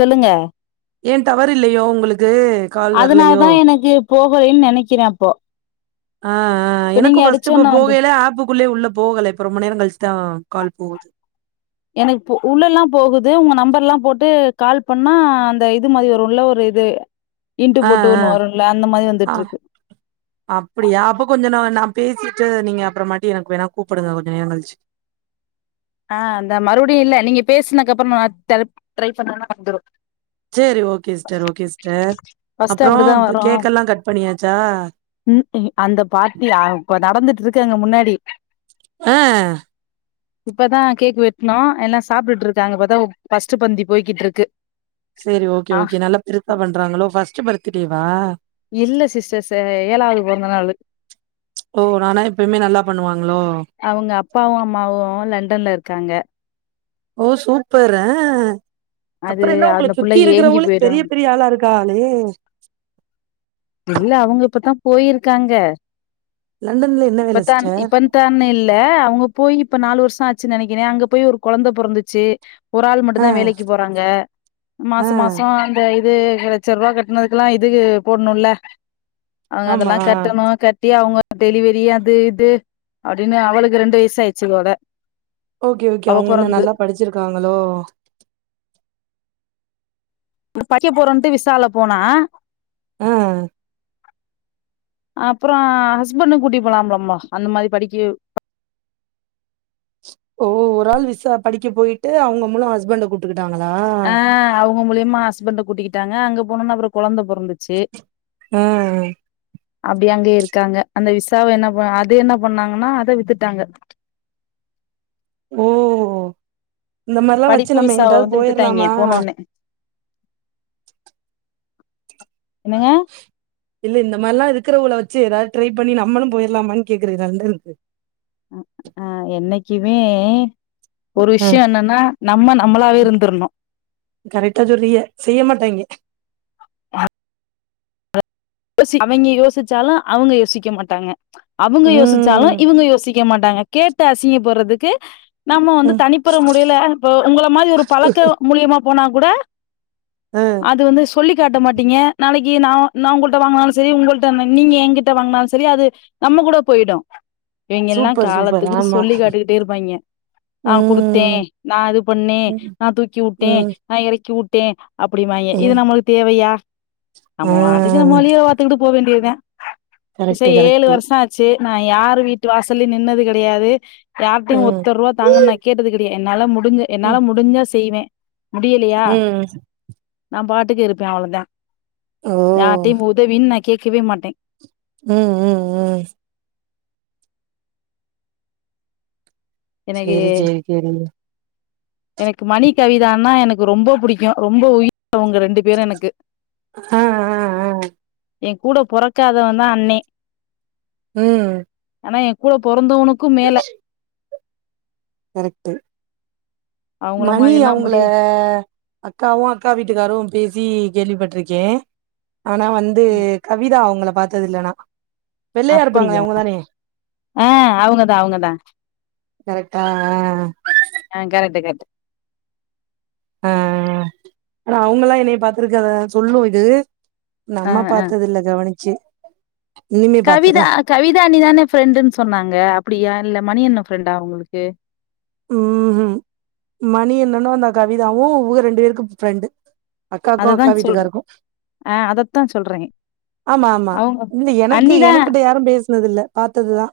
சொல்லுங்க ஏன் டவர் இல்லையோ உங்களுக்கு கால் அதனால வரலையோ தா எனக்கு போகலேன்னு நெனைக்கிற அப்போ ஆ ஆ ஆ இப்ப நீங்க எனக்கு ஃபர்ஸ்ட்டு இப்போ அடிச்சோன்ன வந்து போகையுல ஆப்புக்குள்ளே உள்ள போகல ரொம்ப நேரோ கழிச்சுதா கால் போகுது எனக்கு உள்ள லா போகுது உங்க நம்பர்லா போட்டு கால் பண்ணா அந்த இது மாரி வருல ஒரு இது இன்டு ஆ போட்டு ஆ ஒன்னு வருல அந்த மாரி ஆ வந்துட்டு இருக்கு அப்டியா அப்போ கொஞ்ச ந நா பேசிட்டு நீங்க அப்றமாட்டி எனக்கு வேணா கூப்டுங்க கொஞ்ச நேரோ கழிச்சு ஆ அந்த மறுபடியு இல்ல நீங்க பேசுனகப்றோ நா த் த ட்ரை பண்ணணா வந்துடு செரி okay sister okay sister first அப்றோ அப்படிதான் வரும் கேக் எல்லா கட் பண்ணியாச்சா ம் ம் அந்த பாட்டி அ இப்ப நடந்துட்டு இருக்கு முன்னாடி ஆ இப்பதா கேக் வெட்னோ எல்லா சாப்டுட்ருக்காங்க இப்பத்தா ஃபர்ஸ்ட்டு பந்தி போய்க்கிட்ருக்கு சேரி ஓகே ஓகே நல்லா பெருசா பண்றாங்ளோ ஃபஸ்ட்டு பர்த்துடேவா இல்ல சிஸ்டர் செ ஏழாவது பொறந்தநாளூ ஓ நானா எப்பயுமே நல்லா பண்ணுவாங்ளோ அவங்க அப்பாவு அம்மாவு லண்டன்ல இருக்காங்க ஓ சூப்பர் ஆ அது அப்றோ என்ன உங்கள அந்த புள்ள சுத்தி ஏங்கி இருக்குறவகளே பெரிய போயிரும் பெரிய ஆளா இருக்காகளே இல்ல அவங்க இப்பதா போயிருக்காங்க லண்டன்ல என்ன வேல இப்பத்தான் சிஸ்டர் இப்பத்தானு இல் ல அவங்க போய் இப்ப நாலு வருஷொ ஆச்சு நெனைக்கிறே அங்க போய் ஒரு கொழந்த பொறந்துச்சி ஒரு ஆள் ஆ மட்டுந்தா வேலைக்கி போறாங்க ஆ மாச மாசோ இந்த இது லட்ச ரூபா கட்னதுக்குலா இது போட்ணுல்ல அவங்க ஆமா அதெல்லா கட்டணு கட்டி அவுங்க டெலிவரி அது இது அப்டின்னு அவளுக்கு ரெண்டு வயசு ஆயிருச்சி இதோட ஓகே ஓகே அவ அவங்க என்ன பொறந்து நல்லா படிச்சிருக்காங்களோ படிக்க போறோன்ட்டு விசால போனா ஆ அப்றோ ஹஸ்பண்ட்டு கூட்டி போலா போலம்மா அந்த மாரி படிக்க ஓ ஒரு ஆள் விசா படிக்க போயிட்டு அவங்க மூலோ ஹஸ்பண்ட்ட கூப் டுக்கிட்டாங்களா ஆ அவங்க மூலியமா ஹஸ்பண்ட்ட கூட்டிக்கிட்டாங்க அங்க போனோனே அப்பறோ கொழந்த பொறந்துச்சி ம் அப்டி அங்கயே இருக்காங்க அந்த விசாவ என்ன ப அது என்ன பண்ணாங்கனா அத வித்துட்டாங்க ஓ இந்த மாரில்லா வச்சி படிப்பு நம்ம விசாவ எங்குட்டாவது வந்து வித்துட்டாய்ங்க போயிரலாமா போனோனே என்னங்க இல்ல இந்த மாரிலா இருக்குறவகள வச்சி எதாது ட்ரை பண்ணி நம்மளு போயிர்லாமானு கேக்குற லண்டனுக்கு அ ஆ என்னைக்குமே ஒரு ஆ விஷ்ய என்னன்னா நம்ம நம்மளாவே இருந்துருனு கரெக்ட்டா சொல்றிய செய்ய மாட்டாங்க யோசி அவங்க யோசிச்சாலு அவங்க யோசிக்க மாட்டாங்க அவங்க யோசிச்சாலு ம் இவங்க யோசிக்க மாட்டாங்க, கேட்டு அசிங்க பட்றதுக்கு நம்ம வந்து ம் தனிப்புற முறையில இப்ப உங்கள மாரி ஒரு பழக்க மூலியமா போனா கூட ஆ அது வந்து சொல்லி காட்ட மாட்டீங்க நாளைக்கு நா நா உங்க ள்ட்ட வாங்னாலு செரி உங்கள்ட நீங்க ஏங்கிட்ட வாங்னாலு செரி அது நம்ம கூட போய்டு இவைங்கல்லா சூப்பர் சூப்பர் காலத்துக்கு ஆமா சொல்லி காட்டிகிட்டே இருப்பாங்க நா குடுத்தே ம் நா இது பண்ணே ம் நா தூக்கிவுட்டே ம் நா எறக்கி வுட்டே அப்டிம்பாங்க இது ம் நமளுக்கு தேவையா நம்ம பாட்டு ஆ பாத்துகிட்டு போ வேண்டியதா ச கரெக்ட்டு ஏழு கரெக்ட்டு வருஷோ ஆச் சி நா யாரு வீட்டு வாசல்லயு நின்னது கெடையாது யார்ட்டையு ம் ஒத்த ரூவா தாங்கனு நா கேட்டது கெடயா என்னால முடிஞ்ச என்னால ம் முடிஞ்சா செய்வே முடியலையா ம் நா பாட்டுக்கு இருப்பே அவ்வளோதா ஓ யார்ட்டையு உதவினு நா கேட்கவே மாட்டே ம், ம் ம் எனக்கு சேரி சேரி சேரி எனக்கு மணி கவிதானா எனக்கு ரொம்போ புடிக்கு ரொம்ப உயிர் அவங்க ரெண்டு பேரு எனக்கு ஆ ஆ ஆ ஏ கூட பொறக்காதவந்தா அண்ணே ம் ஆனா ஏ கூட பொறந்தவனுக்கு மேல கரெக்ட்டு அவங்கள மணி மாரில்லா அவுங்கள முடி அக்காவு அக்கா வீட்டுக்காரு பேசி கேள்விப்பட்டிருக்கே ஆனா வந்து கவிதா அவுங்கள பாத்தது இல்ல நா வெள்ளையா இருப்பாங்களே அப்பிடியா அவுங்க தானே ஆ அவுங்கதா அவுங்கதா ஆ ஆ ஆ கரெட்டு கர்ட் ஆ ஆனா அவங்கல்லா என்னைய பாத்துருக்க அத சொல்லூ இது ஆ நம்ம ஆ பாத்தது இல்ல கவனிச்சு இனிமே கவிதா பாத்துர்லா கவிதா அண்ணிதான ஃப்ரெண்டுன்னு சொன்னாங்க அப்டியா இல்ல மணி அண்ண ஃப்ரெண்டா உங்களுக்கு ம்ஹு மணி அண்ணனு அந்த கவிதாவு இவக ரெண்டு பேருக்கு ஃப்ரெண்டு அக்காக்கு அததா அக்கா சொல்ற வீட்டுக்காருக்கு ஆ அதத்தா சொல்றே ஆமா ஆமா அவங்க இல்ல எனக்கு அண்ணிதா எனக்கிட்ட யாரு பேசனது இல்ல பாத்ததுதா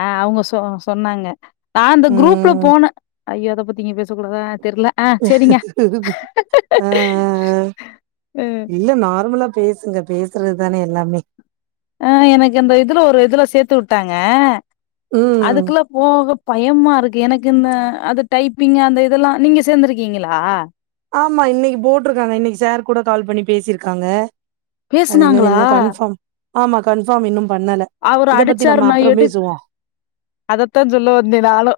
ஆ அவங்க சொ சொன்னாங்க நா அந்த குரூப்ல ம் போன ஐயோ அத பத்தி இங்க பேசக்கூடாதா தெர்ல ஆ சரிங்க ஆ இல்ல நார்மலா பேசுங்க பேசுறது தான எல்லாமே ஆ எனக்கு இந்த இதுல ஒரு இதுல சேத்து உட்டாங்க ம் அதுக்குள்ள போக பயமா இருக்கு எனக்கு இந்த அது டைப்பிங் அந்த இதெல்லா நீங்க சேந்திருக்கீங்களா ஆமா இன்னைக்கு போட்ருக்காங்க இன்னைக்கு சார் கூட கால் பண்ணி பேசியிருக்காங்க அது என்னன்னு பேசுனாங்களா இன்னு கன்ஃபார்ம் ஆமா கன்ஃபார்ம் இன்னு பண்ணல அவரு இத பத்தி அடிச்சாரு நம்ம நா அப்புறோ எடுக் பேசுவோ அதத்தா சொல்ல வந்தே நானு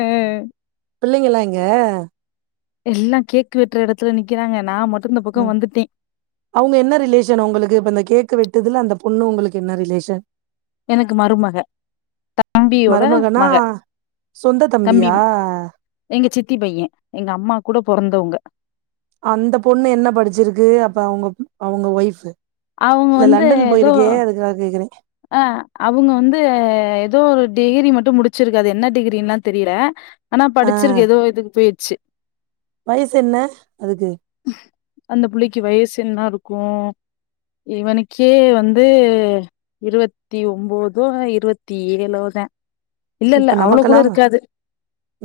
அ பிள்ளைங்களா எங்க எல்லா கேக்கு வெட்ற எடத்துல நிக்கறாங்க நா மட்டு இந்த பக்கோ வந்துட்ட அவூங்க என்ன ரிலேஷன் உங்களுக்கு இப்ப இந்த கேக்கு வெட்டுதுல அந்த பொண்ணு உங்களுக்கு என்ன ரிலேஷன் எனக்கு மருமக தம்பியோட மருமகனா மக சொந்த தம்பி தம்பியா எங்க சித்தி பைய எங்க அம்மா கூட பொறந்தவங்க அந்த பொண்ணு என்ன படிச்சிருக்கு அப்ப அவுங்க அவுங்க ஒய்ஃபு அவங்க இல்ல லண்டன் போயிருக்கே அதுக்காக கேக்கறே அ அவுங்க வந்து ஏதோ ஒரு டிகிரி மட்டு முடிச்சிருக்கது என்ன டிகிரின்லா தெரில ஆனா ஆ படிச்சிருக்கு எதோ இதுக்கு போயிர்ச்சு வயசு என்ன அதுக்கு அந்த புள்ளைக்கு வயசு என்ன இருக்கு இவனுக்கே வந்து இருவத்தி ஒம்போதோ இருவத்தி ஏழோதா இல்ல இல்ல இப்ப அவ்ளோ கூட நமக்கெல்லாம் இருக்காது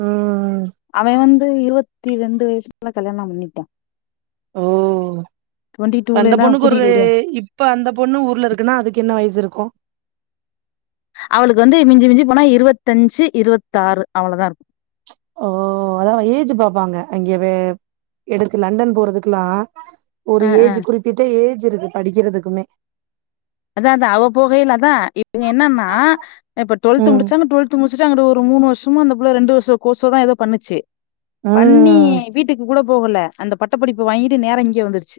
ம். அவ வந்து இருவத்தி ரெண்டு வயசுக்குல கல்யாணம் பண்ணிட்டா ஓ டுவெண்டி அந்த டூலலா பொண்ணுக்கு ஒரு கூட்டிட்டு ஓடியா இப் இப்ப அந்த பொண்ணு ஊர்ல இருக்குன்னா அதுக்கென்ன வயசு இருக்கு அவளுக்கு வந்து மிஞ்சி மிஞ்சி போனா இருவத்தஞ்சு இருவத்தாறு அவ்ளதா இருக்கு ஓ ஓ அதாவ ஏஜ் பாப்பாங்க அங்கே வெ எடுக்கு லண்டன் போறதுக்குலா ஒரு அ அ ஏஜ் குறிப்பிட்ட ஏஜ் இருக்கு படிக்கிறதுக்குமே அதா அதா அவ போகையில அதா இவங்க என்னன்னா இப்ப டுவெல்த் ம். முடிச்சாங்க டுவெல் த்து முடிச்சுட்டு அங்கிட்டு ஒரு மூணு வருஷமு அந்த புள்ள ரெண்டு வருஷ கோர்சோ தா எதோ பண்ணுச்சு பண்ணி ம். வீட்டுக்கு கூட போகல அந்த பட்ட படிப்பு வாங்கிட்டு நேரா இங்க வந்துடுச்சு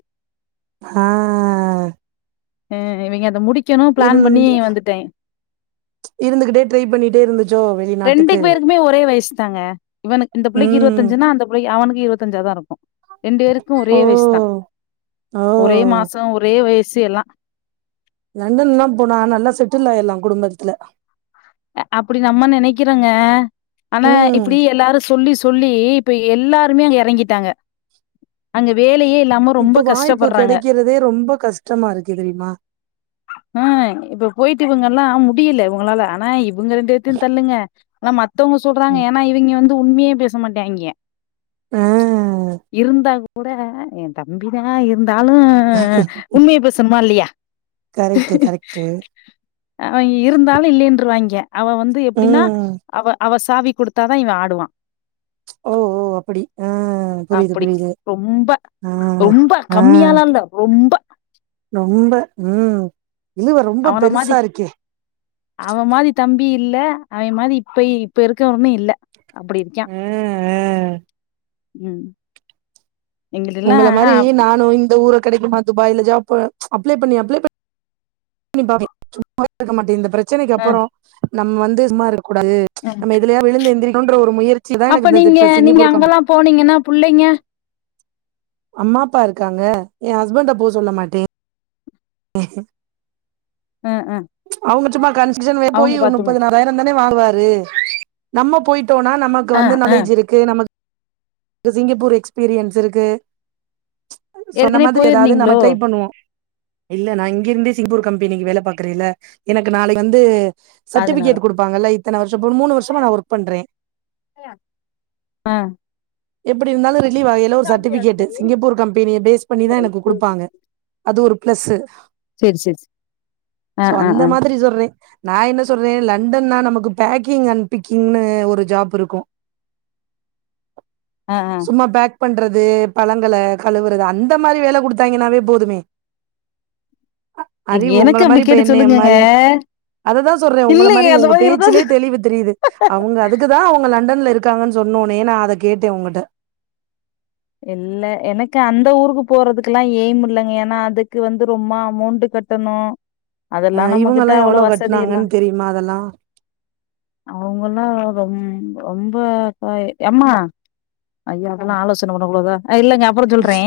ஹா அ இவிங்க அத முடிக் இருந்து இருந்துகிட்டே ட்ரை பண்ணிட்டே இருந்து ரெண்டு பேருக்குமே ஒரே வயசுதாங்க இவனுக்கு இந்த பிள்ளைக்கு ம். இருபத்தஞ்சுன்னா அந்த பிள்ளைக்கு அவனுக்கு இருபத்தஞ்சா தா இருக்கும் ரெண்டு பேருக்கும் ஒரே ஓ! வயசு தா ஒரே ஓ! மாசம் ஒரே வயசு எல்லா லண்டன் லா போனா நல்லா செட்டில் ஆயிர்லா குடும்பத்துல அப்டி நம்ம நெனக்கிறோங்க ஆனா ம் இப்டி எல்லாரு சொல்லி சொல்லி இப்ப எல்லாருமே எறங்கிட்டாங்க அங்க வேலயே இல்லாம ரொம்ப இப்போ வாய்ப்பு கஷ்டப்பட்றாங்க கெடக்கிறதே ரொம்பக் கஷ்டமாருக்கு தெரிம்மா ஆ இப்பப் போயிட்டு இவங்கல்லா முடியல இவங்களால ஆனா இப் இவங்க ரெண்டுப் பேத்தையு தள்ளுங்க ஆனா மத்தவங்க சொல்றாங்க ம். ஏன்னா இவிங்க வந்து உண்மையேப் பேச மாட்டாய்ங்க ஆ இருந்தாக்கூட என் தம் தம்பி தா இருந்தாலு உண்மையப் பேசணுமா இல்லையா கரெக்ட்டு கரெக்ட்டு அவன் இருந்தாலு இல்லைன்றுவாய்ங்க அவன் வந்து எப்டின்னா ம் அவ அவ சாவிக் குடுத் தாதா இவன் ஆடுவான் ஓ ஓ அப்படி ஆ புரிதுப் புரிது ரொம்பக் கம்மியாலால்ல ரொம்ப ரொம்ப ம் இழுவ ரொம்பப் அவன மாதி பெருசாருக்கே அவன் மாதி தம்பி இல்ல அவன் மாதி இப்ப இப்ப இருக்கவன்னு இல்ல அப்படி இருக்யான் ஆ ஆ ம் எங்கள்டல்லாம் உங்கள அ மாரி நானு இந்த ஊரக் கெடைக்குமா துபாய்ல ஜாப்பு அப்ளைப் பண்ணி அப்ளைப் பண்ணிப் பாப்பே சும்மாவே இருக்க மாட்டே இந்தப் பிரச் ச்சனைக்கு அ அப்றோ நம்ம வந்து சும்மாருக்கூடாது அ நம்ம எதுலயா விழுந்த எந்திரிக்கனோன்ற ஒரு முயற் சிதா எனக்கிந்த இப்ப சிங்கப்பூர் கம்ப் போனீங்கன்னாப் புள்ளைங்க அம்மா அப்பாருக்காங்க என் ஹஸ்பண்டப் போ சொல்ல மாட்டே அ அ அவுங்கச் சும்மா கன்ஸ்ட்ரக்ஷன் போய் அவங்க ஒரு பாத்துங்க. முப்பது நாப் பதாயிரம் தான வாங்குவாரு நம்மப் போயிட்டோனா நமக்கு அ வந்து அ நாலேஜ் இருக்கு நமக் இந்த சிங்கப்பூர் எக்ஸ்பீரியன்ஸ் இருக்கு சொன்ன ஏற்கனவே மாதிரி எதாவது நம்ம போயிருந்தீங்களோ? ட்ரைப் பண்ணுவோ இல்ல நா இங்கிருந்தே சிங்கபூர் கம்பெனிக்கு வேலப் பாக்குறேல்ல எனக்கு நாளைக்கு வந்து அதனால. சர்டிஃபிகேட் குடுப்பாங்கல்ல இத்தன வருஷம் மூணு வருஷமா நா ஒர்க பண்றே ஆ எப்டி இருந்தாலு ரிலீவ் ஆகையில ஒரு சர்டிஃபிகேட்டு சிங்கப்பூர் கம்பெனிய பேஸ் பண்ணிதா எனக்குக் குடுப்பாங்க அது ஒருப் பிளஸ்சு சரி சரி. அ சோ அ அந்த அ. மாதிரி சொர்றே நா என்ன சொர்றே லண்டன்னா நமக்குப் பேக்கிங் அண் பிக்கிங்னு ஒரு ஜாப் இருக்கும் அ அ. சும்மாப் பேக் பண்றது பழங்களக் கழுவுறது அந்த மாரி வேலக் குடுத்தாய்ங்கன்னாவேப் போதுமே அறிவு உங்கள எனக்கு அப்டி மாரி இப்ப கேட்டு என்னய சொல்லுங்கங்க. மாரி அததா சொல்றே உங்கள இல்லைங்க மாரி அந்த உங்க இருந்தா சொ பேச்சுலயேத் தெளிவுத் தெரியுது அவுங்க அதுக் க்குதான் அவங்க லண்டன்ல இருக்காங்கன் சொன்னோன்னயே நா அதக் கேட்டேன் உங்கட்ட இல்ல எனக்கு அந்த ஊருக்குப் போறதுக்குலாம் எய்ம் இல்லங்க ஏனா அது க்கு வந்து ரொம்ம அமௌண்ட் கட்டணும் அதெல்லா அ நம்மகிட்ட இவங்கல்லா அவ்வள எவ்ளோ வசதி எல்லா கட்னாங்கன்னு தெரியுமா அதெல்லா அவங்கல்லாம் ரொம் ரொம்ப எம்மா ஐயோ அதெல்லா ஆலோஸ் அவ்ளோதா இல்லங்க அப்பறோ சொல்றே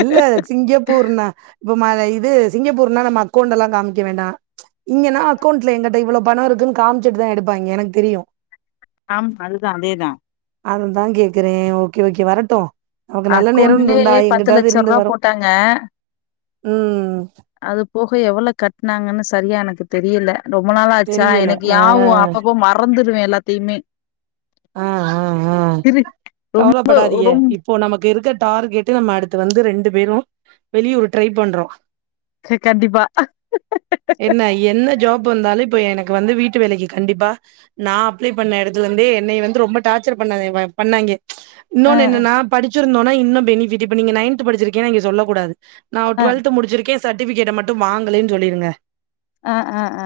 இல்ல சிங்கப்பூர்னா இப்பமா இது சிங்கப்பூர்னா நம்ம அக்கொண்டெல்லா காமிக்க வேண்டா இங்கன்னா அக்கௌண்ட்ல எங்கட்ட இவ்ளோ பணோ இருக்குன்னு காம்ச்சுட்டு தா எடுப்பாய்ங்க எனக்தெரியும் ஆம் அதுதா அதேதா அததா கேக்குறே ஓகே ஓகே வரட்டும் நமக்கு நல்ல நேரோ இருந்தா அக்கௌண்ட்லயே பத்து எங்கிட்டாவது லட்ச இருந்து ரூபா வரும் போட்டாங்க. ம் அது போக எவ்வளோ கட்டுனாங்கன்னு சரியா எனக்கு தெரியல ரொம்ப நாள் ஆச்சா தெரியல எனக்கு ஆ யாவும் அப்பப்போ மறந்துருவே எல்லாத்தையுமே இரு ரொம்ப ப்பபடாதிங்க இப் ரொம்ப இப்போ நமக்கு இருக்க டார்கெட்டு நம்ம அடுத்து வந்து ரெண்டு பேரும் வெளியூரு ட்ரை பண்றோ க கண்டிப்பா என்ன என்ன ஜாப் வந்தாலும் இப்ப எனக்கு வந்து வீட்டு வேலைக்கு கண்டிப்பா நா அப்ளை பண்ண எடத்துல இருந்தே என்னைய வந்து ரொம்ப டார்ச்சர் பண்ணாங்க பண்நாய்க ஆ இன்னொன்னு என்னன்னா படிச்சிருந்தோன்னா இன்னும் பெனிபிட்டு இப்ப நீங்க நைன்து படிச்சிருக்கே இங்க சொல்ல கூடாது நா ஒரு ஆ டுவெல்து முடிச்சிருக்கே செர்டிபிகேட்ட மட்டும் வாங்கலேன்னு சொல்லிருங்க ஆ ஆ ஆ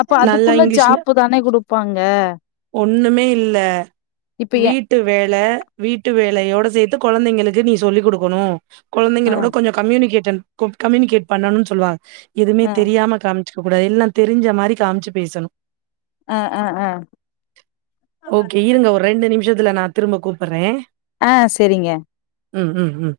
அப்ப நல்லா அதுக்குள்ள இங்கிலீஷ்ல ஜாப்பு தானே குடுப்பாங்க ஒண்ணுமே இல்ல இப்ப ஏ வீட்டு வேல வீட்டு வேலையோட சேத்து கொழந்தைங்களுக்கு நீ சொல்லிக் குடுக்கணும் ஆ கொழந்தைங்களோட கொஞ்சோ கம்யூனிகேட்டன் குட் கம்யூனிகேட் பண்ணுன்னு சொல்லுவாங்க எதுமே ஆ தெரியாம காம் ச்சுக்க கூடாது எல்லா தெரிஞ்ச மாரி காம்ச்சு பேசணு ஆ ஆ ஆ ஓகே இருங்க ஒரு ரெண்டு நிமிஷத்துல நா திரும்ப கூப்புறே ஆ செரிங்க ம் ம் ம்